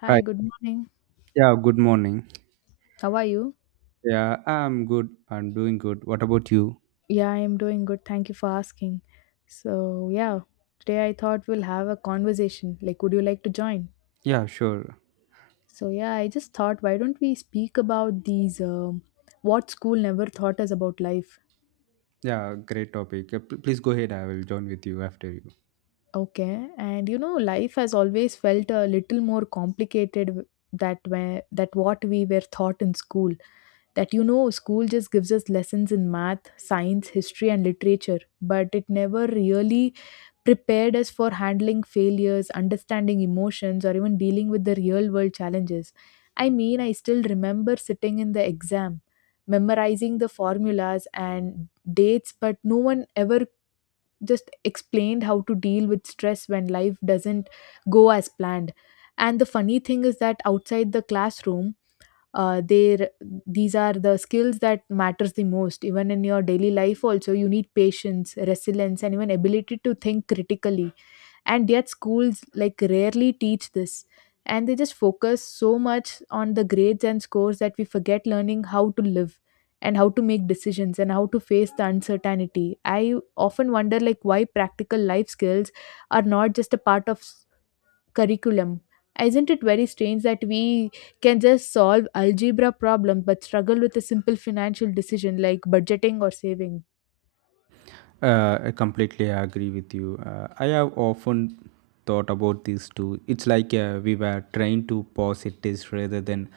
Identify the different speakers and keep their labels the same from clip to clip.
Speaker 1: Hi,
Speaker 2: Hi.
Speaker 1: good morning.
Speaker 2: Yeah, good morning.
Speaker 1: How are you?
Speaker 2: Yeah, I'm good. I'm doing good. What about you?
Speaker 1: Yeah, I'm doing good. Thank you for asking. So, yeah, today I thought we'll have a conversation. Like, would you like to join?
Speaker 2: Yeah, sure.
Speaker 1: So, yeah, I just thought, why don't we speak about these what school never taught us about life?
Speaker 2: Yeah, great topic. Yeah, please go ahead. I will join with you after you.
Speaker 1: Okay, and you know, life has always felt a little more complicated that where that what we were taught in school. That you know, school just gives us lessons in math, science, history, and literature, but it never really prepared us for handling failures, understanding emotions, or even dealing with the real world challenges. I mean, I still remember sitting in the exam, memorizing the formulas and dates, but no one ever just explained how to deal with stress when life doesn't go as planned. And the funny thing is that outside the classroom, there these are the skills that matters the most, even in your daily life also you need patience, resilience, and even ability to think critically, and yet schools like rarely teach this, and they just focus so much on the grades and scores that we forget learning how to live and how to make decisions and how to face the uncertainty. I often wonder like why practical life skills are not just a part of curriculum. Isn't it very strange that we can just solve algebra problems but struggle with a simple financial decision like budgeting or saving?
Speaker 2: I completely agree with you. I have often thought about this too. It's like we were trained to pause it is rather than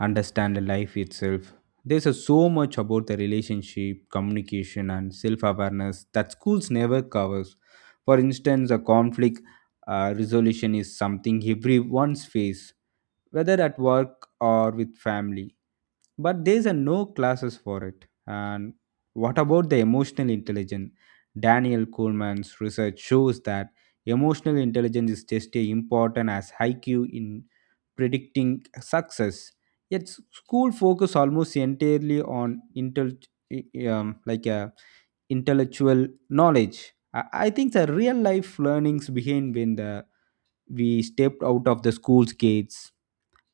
Speaker 2: understand life itself. There's a so much about the relationship, communication, and self-awareness that schools never covers. For instance, a conflict resolution is something everyone's face whether at work or with family. But there's a no classes for it. And what about the emotional intelligence? Daniel Kahneman's research shows that emotional intelligence is just as important as IQ in predicting success. Yet school focus almost entirely on intel- I- like a intellectual knowledge. I think the real life learnings behind when the we stepped out of the school's gates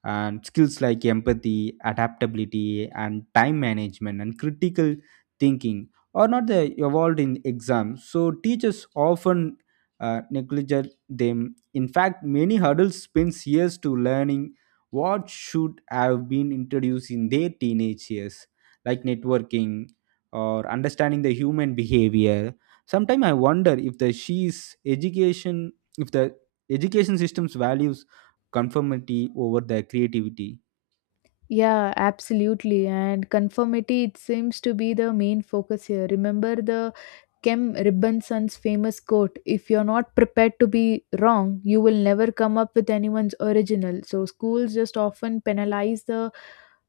Speaker 2: and skills like empathy adaptability and time management and critical thinking are not the evolved in exams, so teachers often neglect them. In fact, many adults spend years to learning what should have been introduced in their teenage years, like networking or understanding the human behavior. Sometimes I wonder if the she's education, if the education system's values conformity over the creativity.
Speaker 1: Yeah, absolutely. And conformity, it seems to be the main focus here. Remember the Kem Ribbinson's famous quote, "If you're not prepared to be wrong, you will never come up with anyone's original." So, schools just often penalize the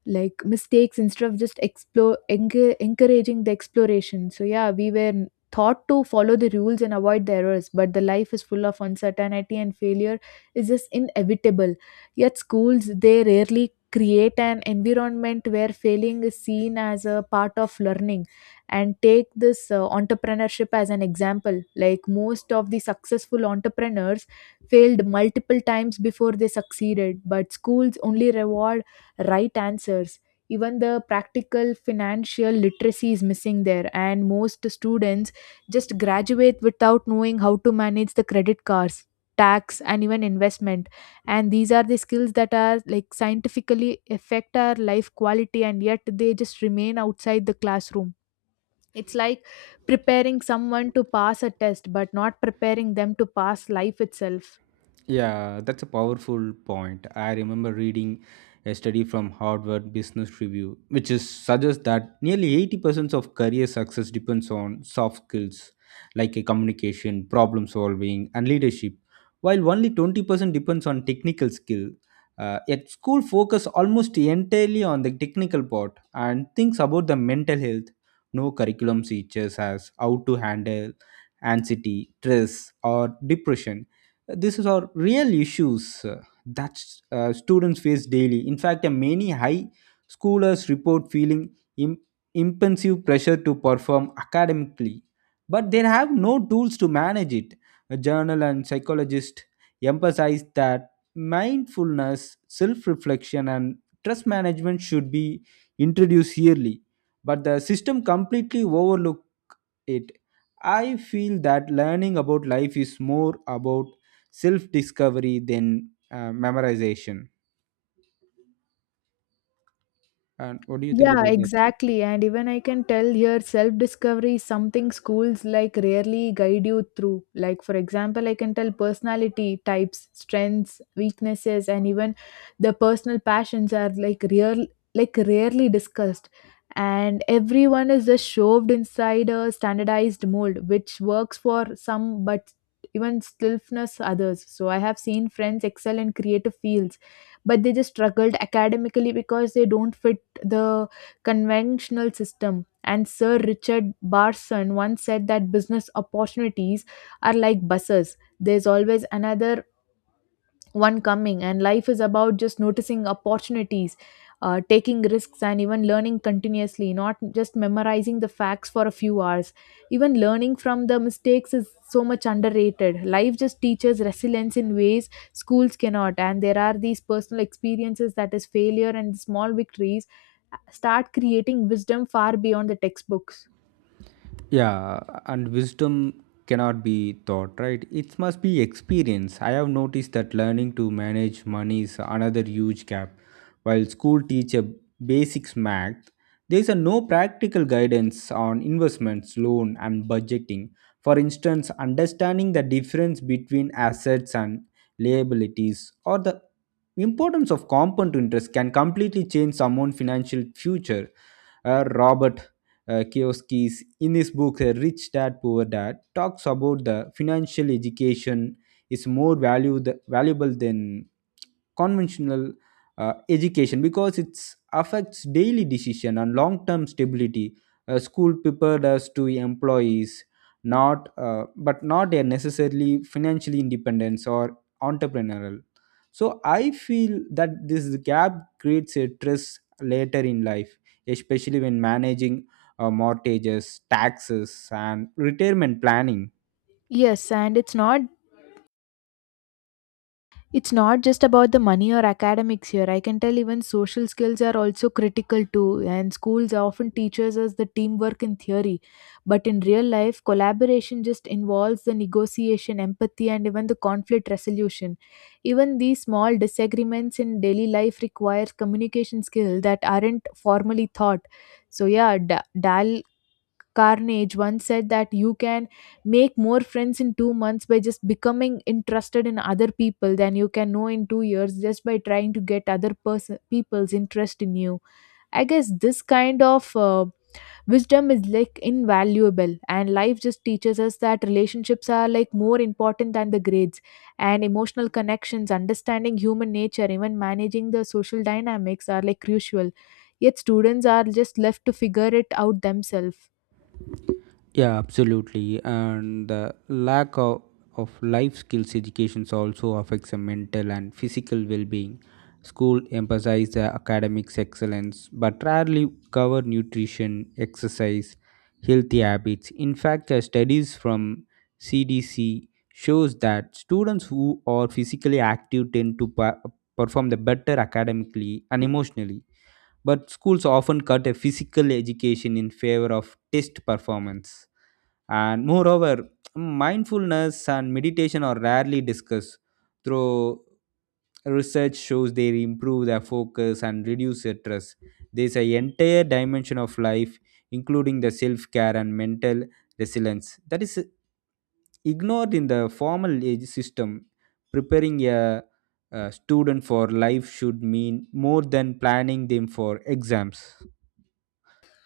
Speaker 1: like mistakes instead of just encouraging the exploration. So yeah, we were taught to follow the rules and avoid the errors, but the life is full of uncertainty and failure is just inevitable. Yet schools, they rarely create an environment where failing is seen as a part of learning. And take this entrepreneurship as an example. Like most of the successful entrepreneurs failed multiple times before they succeeded, but schools only reward right answers. Even the practical financial literacy is missing there, and most students just graduate without knowing how to manage the credit cards, tax, and even investment. And these are the skills that are like scientifically affect our life quality, and yet they just remain outside the classroom. It's like preparing someone to pass a test but not preparing them to pass life itself.
Speaker 2: Yeah, that's a powerful point. I remember reading a study from Harvard Business Review, which is suggests that nearly 80% of career success depends on soft skills like a communication, problem solving, and leadership, while only 20% depends on technical skill. Yet school focus almost entirely on the technical part and thinks about the mental health. No curriculum teaches us how to handle anxiety, stress, or depression. These are real issues that students face daily. In fact, many high schoolers report feeling Im- impensive pressure to perform academically, but they have no tools to manage it. A journal and psychologist emphasize that mindfulness, self reflection, and stress management should be introduced yearly, but the system completely overlooks it. I feel that learning about life is more about self discovery than memorization. And what do you think
Speaker 1: Yeah,
Speaker 2: about that?
Speaker 1: exactly. And even I can tell here self discovery is something schools like rarely guide you through. Like, for example, I can tell personality types, strengths, weaknesses, and even the personal passions are like real, like rarely discussed. And everyone is just shoved inside a standardized mold, which works for some but even stillness others. So I have seen friends excel in creative fields, but they just struggled academically because they don't fit the conventional system. And Sir Richard Barson once said that business opportunities are like buses. There's always another one coming, and life is about just noticing opportunities, taking risks, and even learning continuously, not just memorizing the facts for a few hours. Even learning from the mistakes is so much underrated. Life just teaches resilience in ways schools cannot, and there are these personal experiences that is failure and small victories start creating wisdom far beyond the textbooks.
Speaker 2: Yeah, and wisdom cannot be taught, right? It must be experience. I have noticed that learning to manage money is another huge gap. While school teach a basics math, there is a no practical guidance on investments, loan, and budgeting. For instance, understanding the difference between assets and liabilities, or the importance of compound interest, can completely change someone's financial future. Robert Kiyosaki's in his book, Rich Dad Poor Dad, talks about the financial education is more valuable than conventional education, because it affects daily decision and long-term stability. School prepared us to employees, not a necessarily financially independence or entrepreneurial. So I feel that this gap creates a stress later in life, especially when managing mortgages, taxes, and retirement planning.
Speaker 1: Yes, and it's not, it's not just about the money or academics here. I can tell even social skills are also critical too, and schools often teaches us the teamwork in theory. But in real life, collaboration just involves the negotiation, empathy, and even the conflict resolution. Even these small disagreements in daily life requires communication skill that aren't formally taught. So yeah, dal Carnage once said that you can make more friends in 2 months by just becoming interested in other people than you can know in 2 years just by trying to get other person people's interest in you. I guess this kind of wisdom is like invaluable, and life just teaches us that relationships are like more important than the grades, and emotional connections, understanding human nature, even managing the social dynamics are like crucial. Yet students are just left to figure it out themselves.
Speaker 2: Yeah, absolutely. And the lack of life skills education also affects the mental and physical well being. School emphasize the academics excellence, but rarely cover nutrition, exercise, healthy habits. In fact, the studies from CDC shows that students who are physically active tend to perform the better academically and emotionally. But schools often cut a physical education in favor of test performance. And moreover, mindfulness and meditation are rarely discussed, though research shows they improve their focus and reduce stress. There's an entire dimension of life, including the self care and mental resilience, that is ignored in the formal age system. Preparing a student for life should mean more than planning them for exams.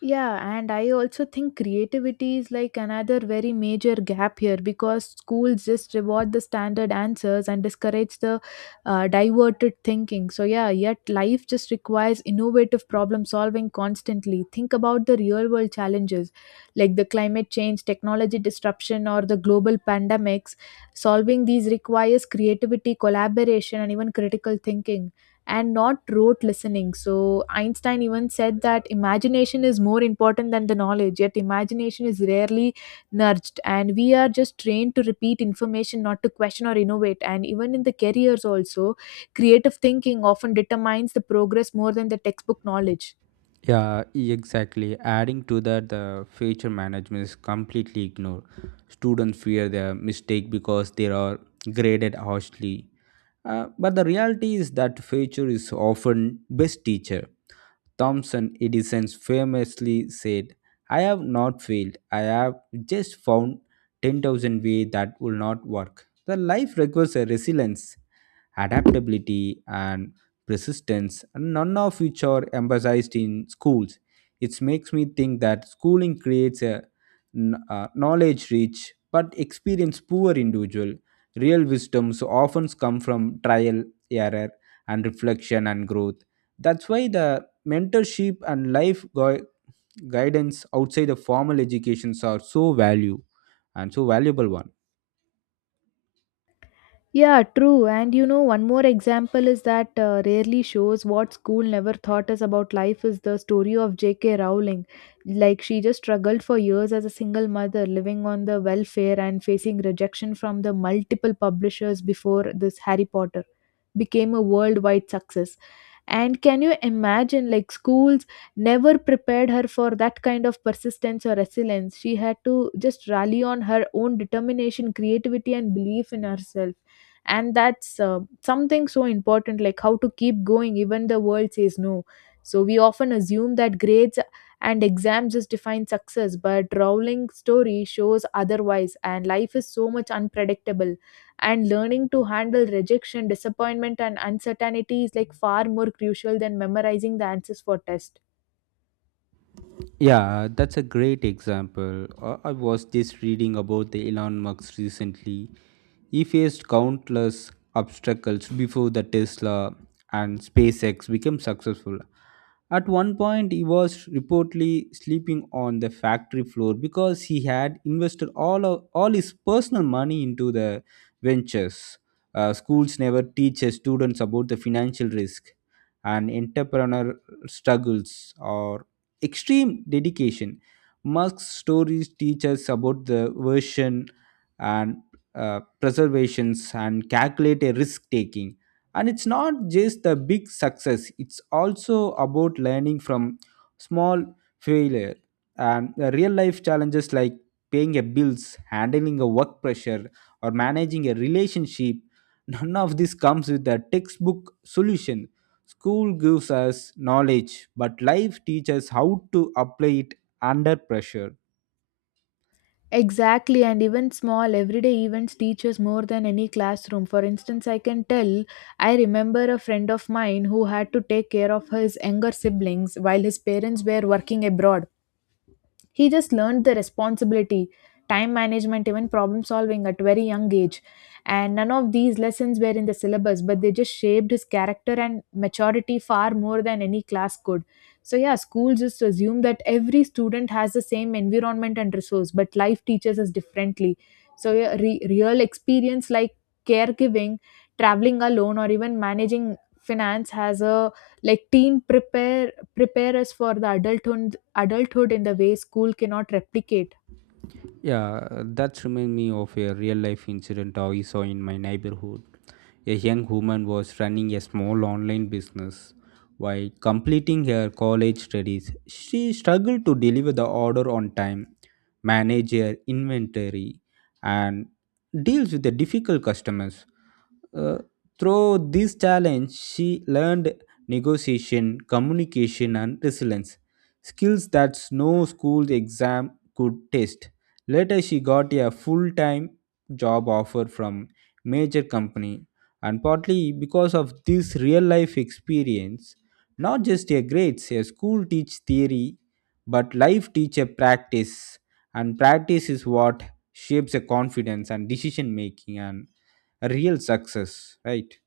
Speaker 1: Yeah, and I also think creativity is like another very major gap here because schools just reward the standard answers and discourage the diverted thinking. So, yeah, yet life just requires innovative problem solving constantly. Think about the real world challenges like the climate change, technology disruption, or the global pandemics. Solving these requires creativity, collaboration, and even critical thinking and not rote listening. So, Einstein even said that imagination is more important than the knowledge, yet imagination is rarely nudged. And we are just trained to repeat information, not to question or innovate. And even in the careers, also, creative thinking often determines the progress more than the textbook knowledge.
Speaker 2: Yeah, exactly. Adding to that, the future management is completely ignored. Students fear their mistake because they are graded harshly. But the reality is that future is often best teacher. Thomson Edison famously said, "I have not failed. I have just found 10,000 ways that will not work." The life requires a resilience, adaptability, and persistence, and none of which are emphasized in schools. It makes me think that schooling creates a knowledge rich but experience poor individual. Real wisdoms often come from trial, error, and reflection and growth. That's why the mentorship and guidance outside the formal educations are so value and so valuable one.
Speaker 1: Yeah, true. And you know, one more example is that rarely shows what school never taught us about life is the story of J.K. Rowling. Like, she just struggled for years as a single mother, living on the welfare and facing rejection from the multiple publishers before this Harry Potter became a worldwide success. And can you imagine, like, schools never prepared her for that kind of persistence or resilience. She had to just rally on her own determination, creativity, and belief in herself. And that's something so important, like how to keep going even the world says no. So we often assume that grades and exams just define success, but Rowling's story shows otherwise, and life is so much unpredictable, and learning to handle rejection, disappointment, and uncertainty is like far more crucial than memorizing the answers for test.
Speaker 2: Yeah, that's a great example. I was just reading about the Elon Musk recently. He faced countless obstacles before the Tesla and SpaceX became successful. At one point, he was reportedly sleeping on the factory floor because he had invested all his personal money into the ventures. Schools never teach their students about the financial risk and entrepreneur struggles or extreme dedication. Musk's stories teach us about the version and preservations and calculate a risk taking. And it's not just the big success, it's also about learning from small failure and the real life challenges like paying a bills, handling a work pressure, or managing a relationship. None of this comes with a textbook solution. School gives us knowledge, but life teaches how to apply it under pressure.
Speaker 1: Exactly, and even small everyday events teach us more than any classroom. For instance, I can tell I remember a friend of mine who had to take care of his younger siblings while his parents were working abroad. He just learned the responsibility, time management, even problem solving at very young age. And none of these lessons were in the syllabus, but they just shaped his character and maturity far more than any class could. So, yeah, school just assume that every student has the same environment and resource, but life teaches us differently. So, yeah, real experience like caregiving, traveling alone, or even managing finance has a like teen prepare us for the adulthood in the way school cannot replicate.
Speaker 2: Yeah, that reminds me of a real life incident I saw in my neighborhood. A young woman was running a small online business. While completing her college studies, she struggled to deliver the order on time, manage her inventory, and deals with the difficult customers. Uh, Through this challenge, she learned negotiation, communication, and resilience skills that no school exam could test. Later, she got a full time job offer from major company, and partly because of this real life experience, not just a grades. A school teach theory, but life teach a practice, and practice is what shapes a confidence and decision making and real success, right?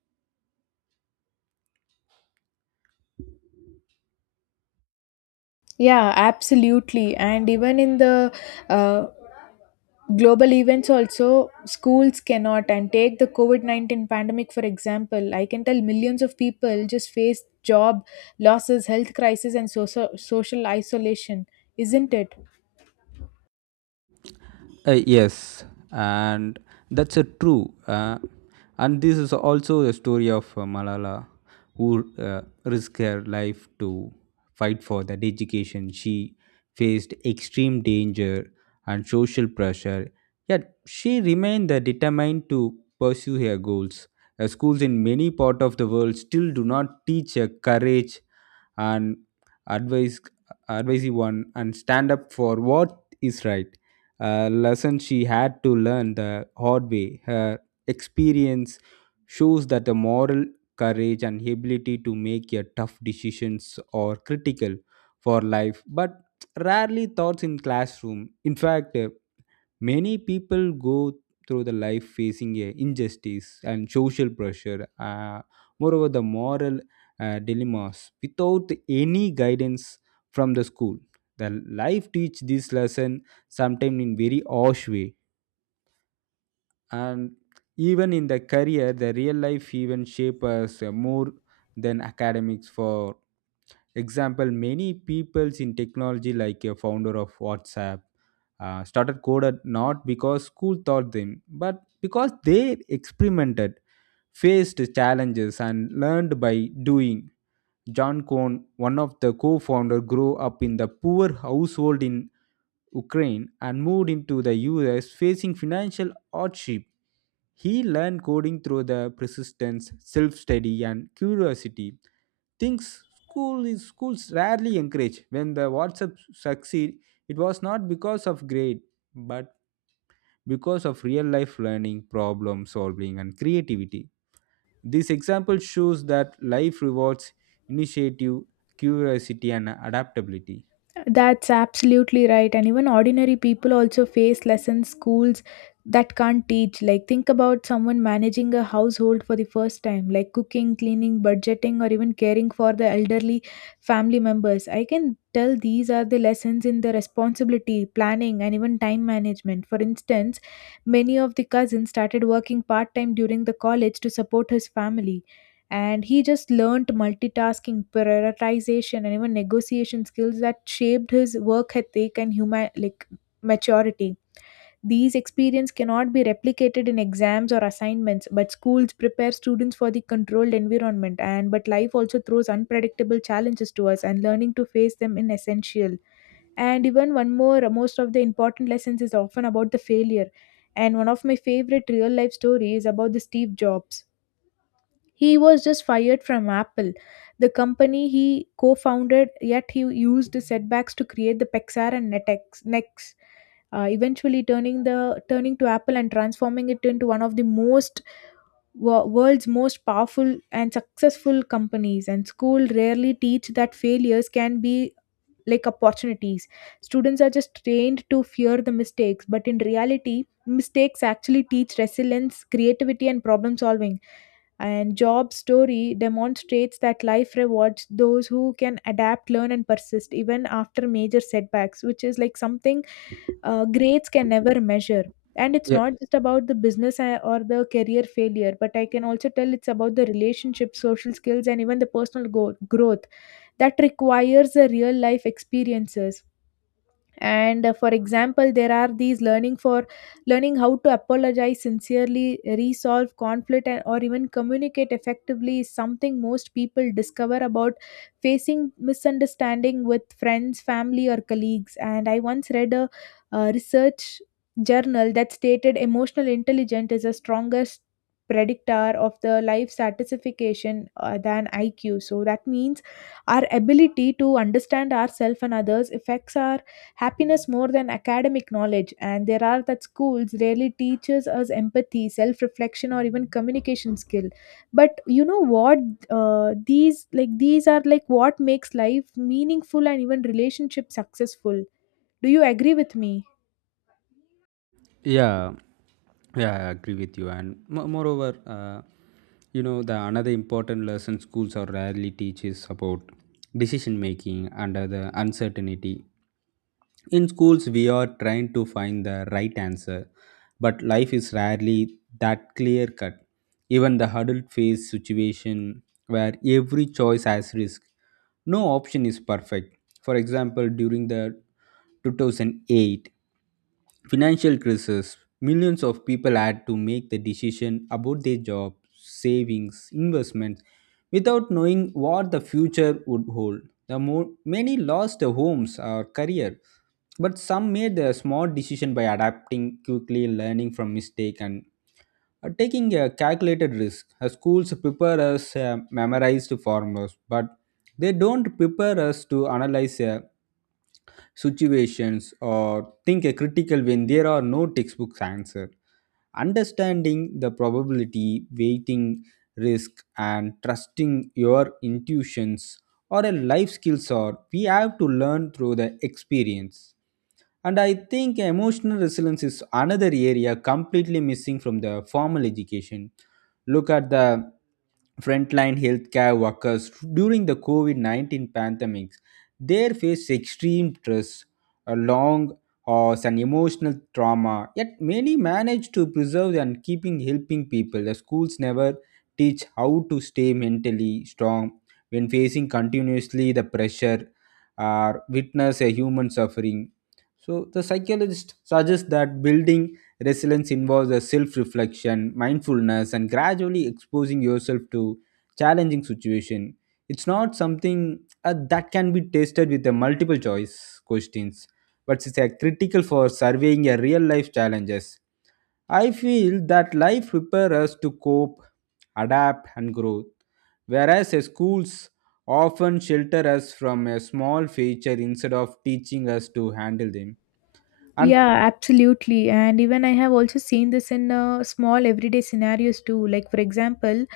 Speaker 1: Yeah, absolutely. And even in the uh, global events, also, schools cannot. And take the COVID 19 pandemic, for example. I can tell millions of people just faced job losses, health crisis, and social, social isolation, isn't it?
Speaker 2: Yes, and that's a true. And this is also a story of Malala, who risked her life to fight for that education. She faced extreme danger and social pressure, yet she remained determined to pursue her goals. Schools in many parts of the world still do not teach courage and advise, advise one and stand up for what is right, a lesson she had to learn the hard way. Her experience shows that the moral courage and ability to make a tough decisions are critical for life, but rarely taught in classroom. In fact, many people go through the life facing a injustice and social pressure, moreover, the moral dilemmas without any guidance from the school. The life teach this lesson sometimes in very harsh way. And even in the career, the real life even shape us more than academics. For example, many peoples in technology, like a founder of WhatsApp, started coded not because school taught them but because they experimented, faced challenges, and learned by doing. John Cohn, one of the co-founders, grew up in the poor household in Ukraine and moved into the US facing financial hardship. He learned coding through the persistence, self-study, and curiosity. Things schools rarely encourage. When the WhatsApp succeed, it was not because of grade, but because of real life learning, problem solving, and creativity. This example shows that life rewards initiative, curiosity, and adaptability.
Speaker 1: That's absolutely right. And even ordinary people also face lessons schools that can't teach. Like, think about someone managing a household for the first time, like cooking, cleaning, budgeting, or even caring for the elderly family members. I can tell these are the lessons in the responsibility, planning, and even time management. For instance, many of the cousins started working part time during the college to support his family, and he just learned multitasking, prioritization, and even negotiation skills that shaped his work ethic and human like maturity. These experience cannot be replicated in exams or assignments, but schools prepare students for the controlled environment, and but life also throws unpredictable challenges to us, and learning to face them is essential. And even one more most of the important lessons is often about the failure. And one of my favorite real life stories about the Steve Jobs, he was just fired from Apple, the company he co founded, yet he used the setbacks to create the Pixar and Nex, eventually turning to Apple and transforming it into one of the world's most powerful and successful companies. And school rarely teach that failures can be like opportunities. Students are just trained to fear the mistakes, but in reality, mistakes actually teach resilience, creativity, and problem solving, and job story demonstrates that life rewards those who can adapt, learn, and persist even after major setbacks, which is like something grades can never measure. And it's
Speaker 2: Yeah,
Speaker 1: not just about the business or the career failure, but I can also tell it's about the relationship, social skills, and even the personal growth that requires the real life experiences. And for example, there are these learning how to apologize sincerely, resolve conflict, and, or even communicate effectively is something most people discover about facing misunderstanding with friends, family, or colleagues. And I once read a research journal that stated emotional intelligence is the strongest predictor of the life satisfaction, than IQ. So that means our ability to understand ourselves and others affects our happiness more than academic knowledge. And there are that schools rarely teaches us empathy, self-reflection, or even communication skill. But you know what, these are like what makes life meaningful and even relationship successful. Do you agree with me?
Speaker 2: yeah, yeah, I agree with you. And moreover, you know the another important lesson schools are rarely teach is about decision making under the uncertainty. In schools we are trying to find the right answer, but life is rarely that clear cut. Even the adult face situation where every choice has risk. No option is perfect. For example, during the 2008 financial crisis, millions of people had to make the decision about their job, savings, investments without knowing what the future would hold. The more many lost their homes or career, but some made a smart decision by adapting quickly, learning from mistake, and taking a calculated risk. Schools prepare us memorized formulas, but they don't prepare us to analyze situations or think a critical when there are no textbooks answer. Understanding the probability, weighting risk, and trusting your intuitions or a life skills are we have to learn through the experience. And I think emotional resilience is another area completely missing from the formal education. Look at the frontline healthcare workers during the COVID 19 pandemics. They face extreme stress, a long hours, and emotional trauma. Yet many manage to preserve and keeping helping people. The schools never teach how to stay mentally strong when facing continuously the pressure or witness a human suffering. So the psychologist suggests that building resilience involves a self-reflection, mindfulness, and gradually exposing yourself to challenging situation. It's not something that can be tested with the multiple choice questions, but it's a critical for surveying your real life challenges. I feel that life prepares us to cope, adapt, and grow, whereas schools often shelter us from a small future instead of teaching us to handle them. And
Speaker 1: Yeah, absolutely. And even I have also seen this in small everyday scenarios too. Like, for example,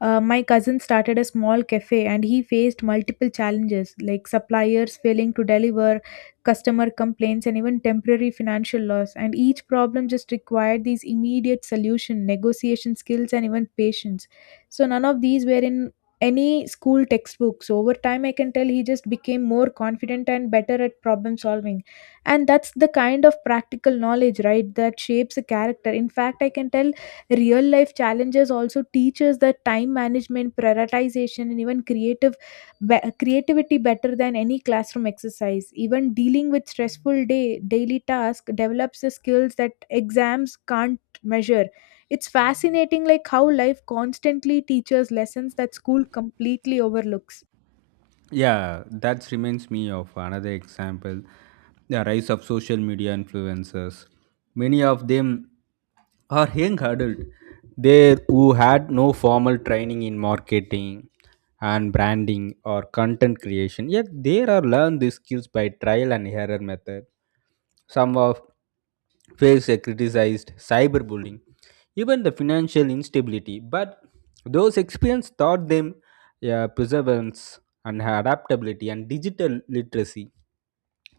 Speaker 1: my cousin started a small cafe and he faced multiple challenges like suppliers failing to deliver, customer complaints, and even temporary financial loss. And each problem just required these immediate solution, negotiation skills, and even patience. So, none of these were in any school textbooks. Over time, I can tell he just became more confident and better at problem solving, and that's the kind of practical knowledge, right, that shapes a character. In fact, I can tell real life challenges also teaches that time management, prioritization, and even creativity better than any classroom exercise. Even dealing with stressful day daily task develops the skills that exams can't measure. It's fascinating like how life constantly teaches lessons that school completely overlooks.
Speaker 2: Yeah, that reminds me of another example, the rise of social media influencers. Many of them are young adult there who had no formal training in marketing and branding or content creation, yet they are learned these skills by trial and error method. Some of face a criticized cyberbullying, even the financial instability, but those experience taught them, yeah, perseverance and adaptability and digital literacy.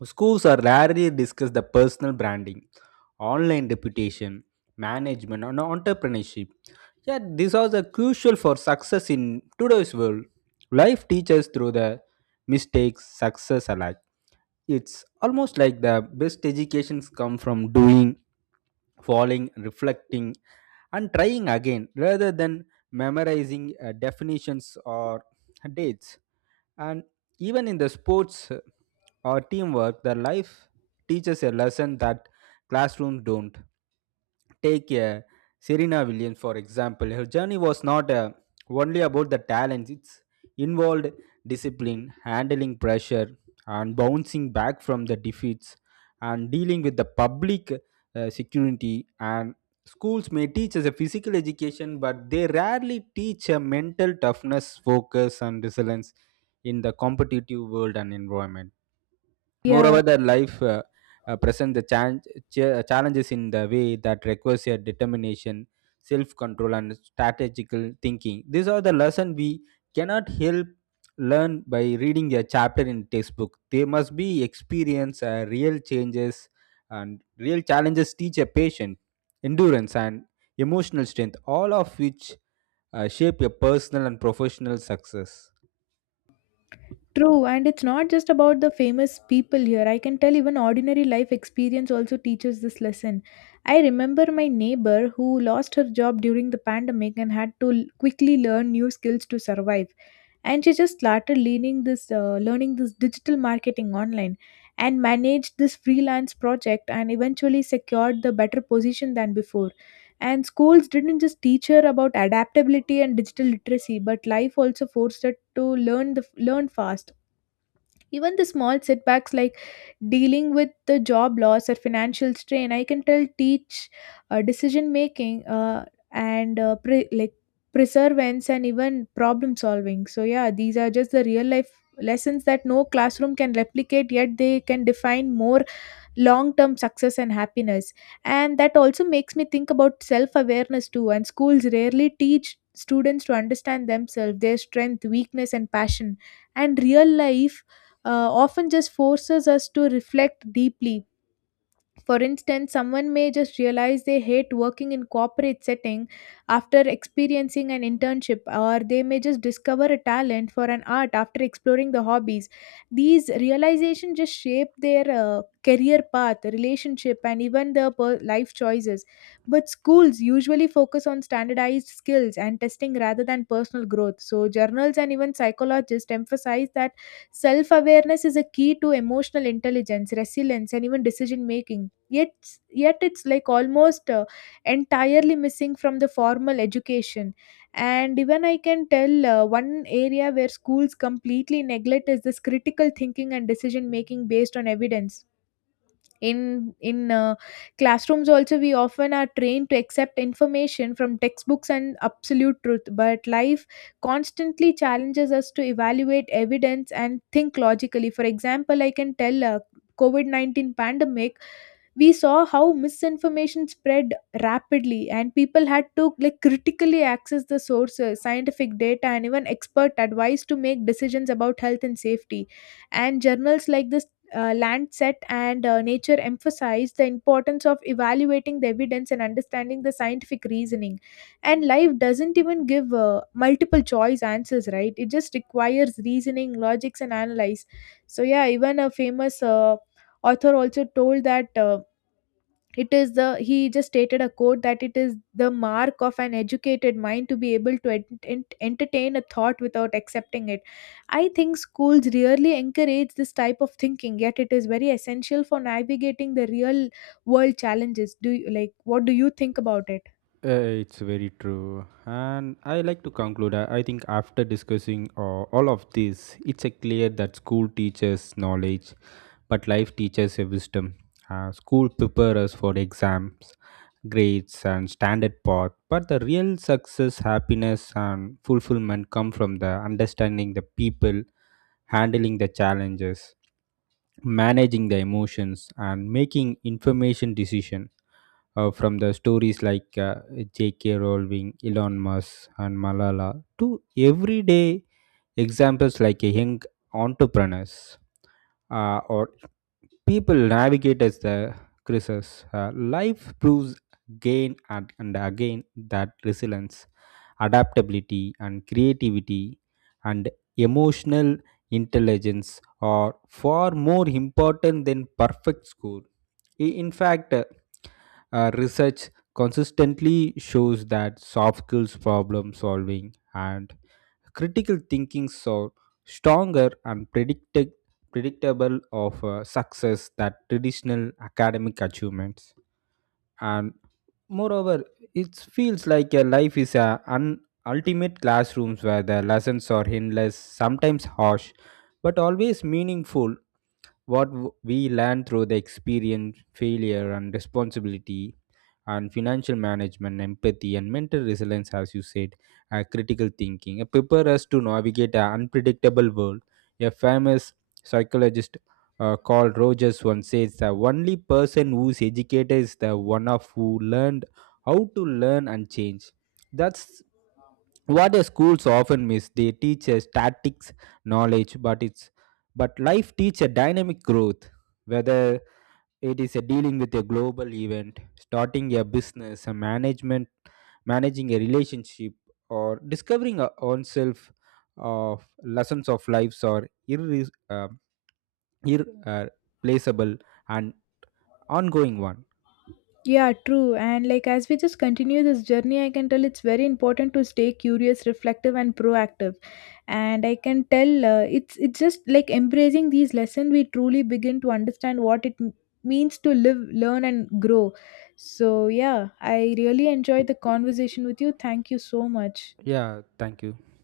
Speaker 2: Schools are rarely discuss the personal branding, online reputation, management, and entrepreneurship. Yet these are the crucial for success in today's world. Life teaches through the mistakes, success alike. It's almost like the best educations come from doing, falling, reflecting, and trying again rather than memorizing definitions or dates. And even in the sports or teamwork, the life teaches a lesson that classrooms don't. Take Serena Williams, for example. Her journey was not only about the talents, it's involved discipline, handling pressure, and bouncing back from the defeats, and dealing with the public security. And schools may teach us a physical education, but they rarely teach a mental toughness, focus, and resilience in the competitive world and environment.
Speaker 1: Yeah.
Speaker 2: Moreover, the life presents the challenges in the way that requires your determination, self control, and strategical thinking. These are the lessons we cannot help learn by reading a chapter in textbook. They must be experienced, real changes, and real challenges teach a patient endurance and emotional strength, all of which shape your personal and professional success.
Speaker 1: True, and it's not just about the famous people here. I can tell even ordinary life experience also teaches this lesson. I remember my neighbor who lost her job during the pandemic and had to quickly learn new skills to survive. And she just started learning this digital marketing online, and managed this freelance project and eventually secured the better position than before. And schools didn't just teach her about adaptability and digital literacy, but life also forced her to learn fast. Even the small setbacks like dealing with the job loss or financial strain, I can tell teach decision making, and like perseverance and even problem solving. So yeah, these are just the real life lessons that no classroom can replicate, yet they can define more long term success and happiness. And that also makes me think about self awareness too. And schools rarely teach students to understand themselves, their strength, weakness, and passion. And real life often just forces us to reflect deeply. For instance, someone may just realize they hate working in corporate setting after experiencing an internship, or they may just discover a talent for an art after exploring the hobbies. These realizations just shape their career path, relationship, and even their life choices. But schools usually focus on standardized skills and testing rather than personal growth. So journals and even psychologists emphasize that self-awareness is a key to emotional intelligence, resilience, and even decision making. yet Yet it's like almost entirely missing from the formal education. And even I can tell one area where schools completely neglect is this critical thinking and decision making based on evidence. In classrooms also, we often are trained to accept information from textbooks and absolute truth, but life constantly challenges us to evaluate evidence and think logically. For example, I can tell COVID-19 pandemic, we saw how misinformation spread rapidly, and people had to like critically access the sources, scientific data, and even expert advice to make decisions about health and safety. And journals like this Lancet and Nature emphasized the importance of evaluating the evidence and understanding the scientific reasoning. And life doesn't even give multiple choice answers, right? It just requires reasoning, logics, and analyze. So yeah, even a famous author also told that. It is the He just stated a quote that it is the mark of an educated mind to be able to entertain a thought without accepting it. I think schools rarely encourage this type of thinking, yet it is very essential for navigating the real world challenges. Do you like What do you think about it?
Speaker 2: It's very true. And I like to conclude. I think after discussing all of this, it's a clear that school teaches knowledge, but life teaches a wisdom. School prepares us for exams, grades, and standard path. But the real success, happiness, and fulfillment come from the understanding the people, handling the challenges, managing the emotions, and making information decision, from the stories like J.K. Rowling, Elon Musk, and Malala to everyday examples like a young entrepreneurs, or people navigate as the crisis. Life proves again and again that resilience, adaptability, and creativity and emotional intelligence are far more important than perfect score. In fact, research consistently shows that soft skills, problem solving, and critical thinking are stronger and predictable of success that traditional academic achievements. And moreover, it feels like a life is a ultimate classrooms where the lessons are endless, sometimes harsh but always meaningful. What we learn through the experience, failure and responsibility, and financial management, empathy, and mental resilience, as you said, critical thinking. Prepare us to navigate an unpredictable world. A famous psychologist called Rogers once says the only person who's educated is the one of who learned how to learn and change. That's what the schools often miss. They teach us tactics, knowledge, but it's but life teaches dynamic growth, whether it is a dealing with a global event, starting a business, a management, managing a relationship, or discovering our own self of lessons of lives are irre- uh, irreplaceable and ongoing one.
Speaker 1: Yeah, true. And like as we just continue this journey, I can tell it's very important to stay curious, reflective, and proactive. And I can tell, it's just like embracing these lessons, we truly begin to understand what it means to live, learn, and grow. So yeah, I really enjoyed the conversation with you. Thank you so much.
Speaker 2: Yeah, thank you.